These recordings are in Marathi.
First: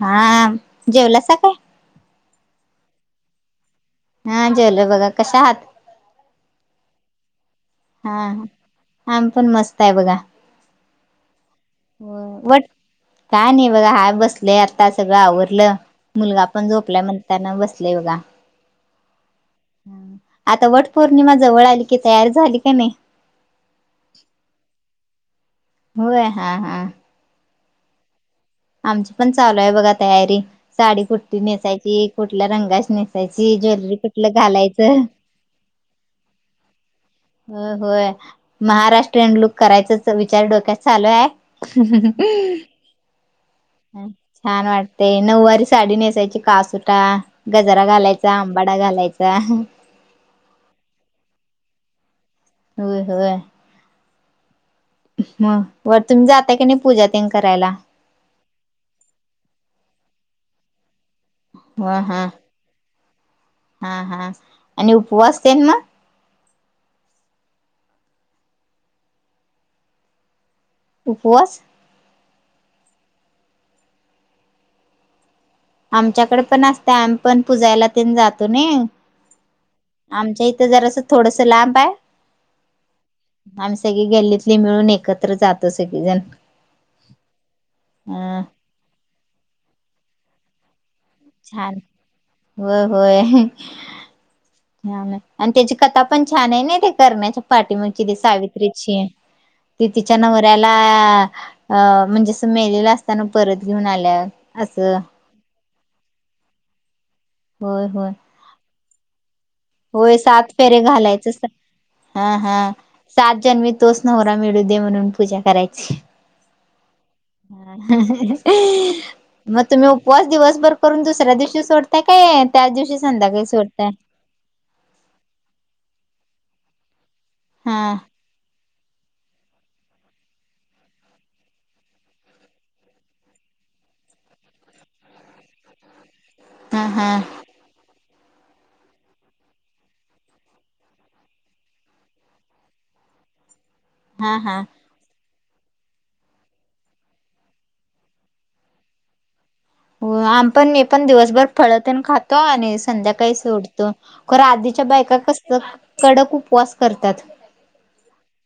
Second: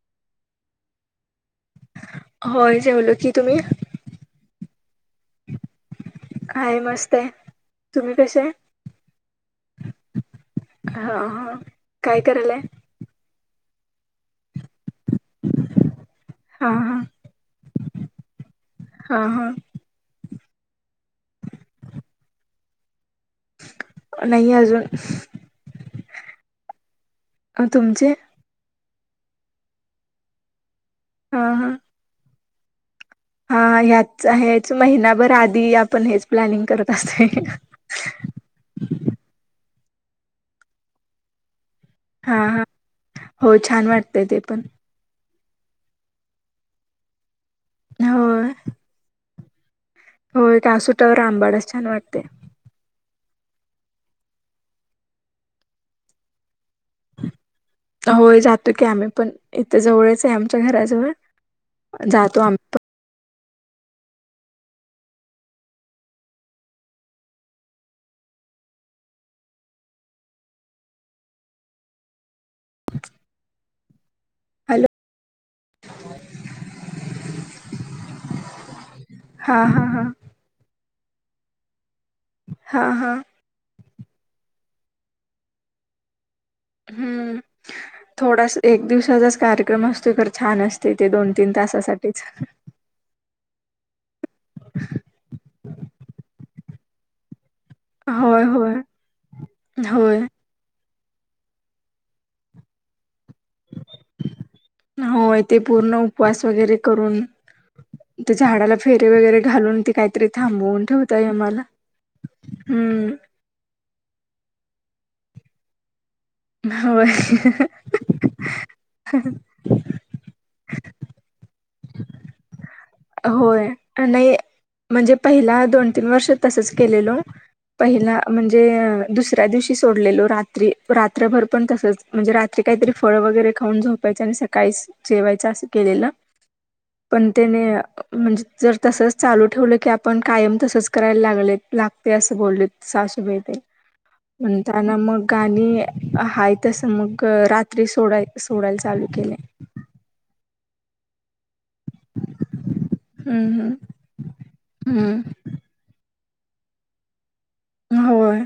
हाआ जेवलासा काय? होय जवलो की तुमी हा जेवलो बगा कशा हाआत हाय मस्त हाय हा हा आमी पण मस्त हाय बघा हा हा काय करलाय? वट काय नई बघा हाय बसलोय आता सगळं आवरलं मुलगा पण हा हा झोपलाय म्हणताना बसलोय बगा हा हा आता वट पौर्णिमा जवळ आली की तयार झाली काय नइ नइ अजून होय हा हा अ तुमची आमची पण चालू हाय बगा तयारी साडी कुठली हा हा नेसाची कुठल्या रंगाची ने हा ह्याच हेच महिनाभर आधी आपण हेच प्लॅनिंग करत असोय ह् हो होय महाराष्ट्रयन लुक करायचाच विचार डोक्यात चालू हाय हा हा हम्् हो छान हम वाटतय ते पण छान वाटतय नऊवार साडी नेसायची कासुटा गजरा घालायचा होय आंबाडा घालायचा ह होय कासुट्यावर आंबाडाच छान वाटतयं वय मग वर तुमी जाताय कनी होय जातो की आमी पण इथे जवळचं हाय आमच्या घराजवळ ह हा जातो आमप हा हा आणि उपवासतेन मग उपवास हॅलो आमच्याकडे पण असतय आमी पण पुजायला तेन जातो नइ हा हा हा आमच्या इथे जरास थोडस लांब हाय ह ह सगळी गल्लीतली मिळून एकत्र जातो सगळीजण हम्म अ थोडास एक दिवसाचाच कार्यक्रम असतो तर छान असत तिथे दोन तीन छान तासासाठीच होय होय आणि त्याची कथा पण छान आहे ना ते करण्याच्या पाठीमागची ती होय होय सावित्रीची तिच्या होय नवऱ्याला का म्हणजे अस मेलेलं असताना परत घेऊन आल्या असं होय ते पूर्ण उपवास वगैरे करून होय होय ते झाडाला फेरे वगैर होय सात फेरे घालायच मला हा हा हम्म सात जन्मी तोच नवरा मिळू दे म्हणून पूजा करायची होय मग तुम्ही उपवास दिवसभर करून दुसऱ्या दिवशी सोडतय काय त्याच दिवशी संध्याकाळी होय सोडतय नाही म्हणजे पहिला दोन तीन वर्ष तसच केलेलो हा पहिला दुसऱ्या दिवशी सोडलेलो रात्री रात्रभर पण तसच म्हणजे रात्री काहीतरी फळ वगैरे खाऊन झोपायच आणि सकाळी जेवायच अस केलेलं हा हा पण त्याने म्हणजे जर तसंच चालू ठेवलं की आपण कायम तसंच करायला लागते असं बोलले हा हा [unintelligible] हाय तसं मग रात्री सोडाय सोडायला चालू केलेय हो आम्ही पण मी पण दिवसभर फळतेन खातो आणि संध्याकाळी हम्म हम्म. सोडतो खर आधीच्या बायका हम्म कसलं कडक उपवास करतात होय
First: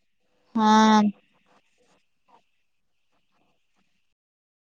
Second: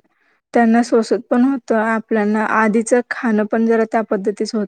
त्यांना हा सोसत पण होत तर आपल्याना आधीचं खाणं पण जरा त्या पद्धतीच होत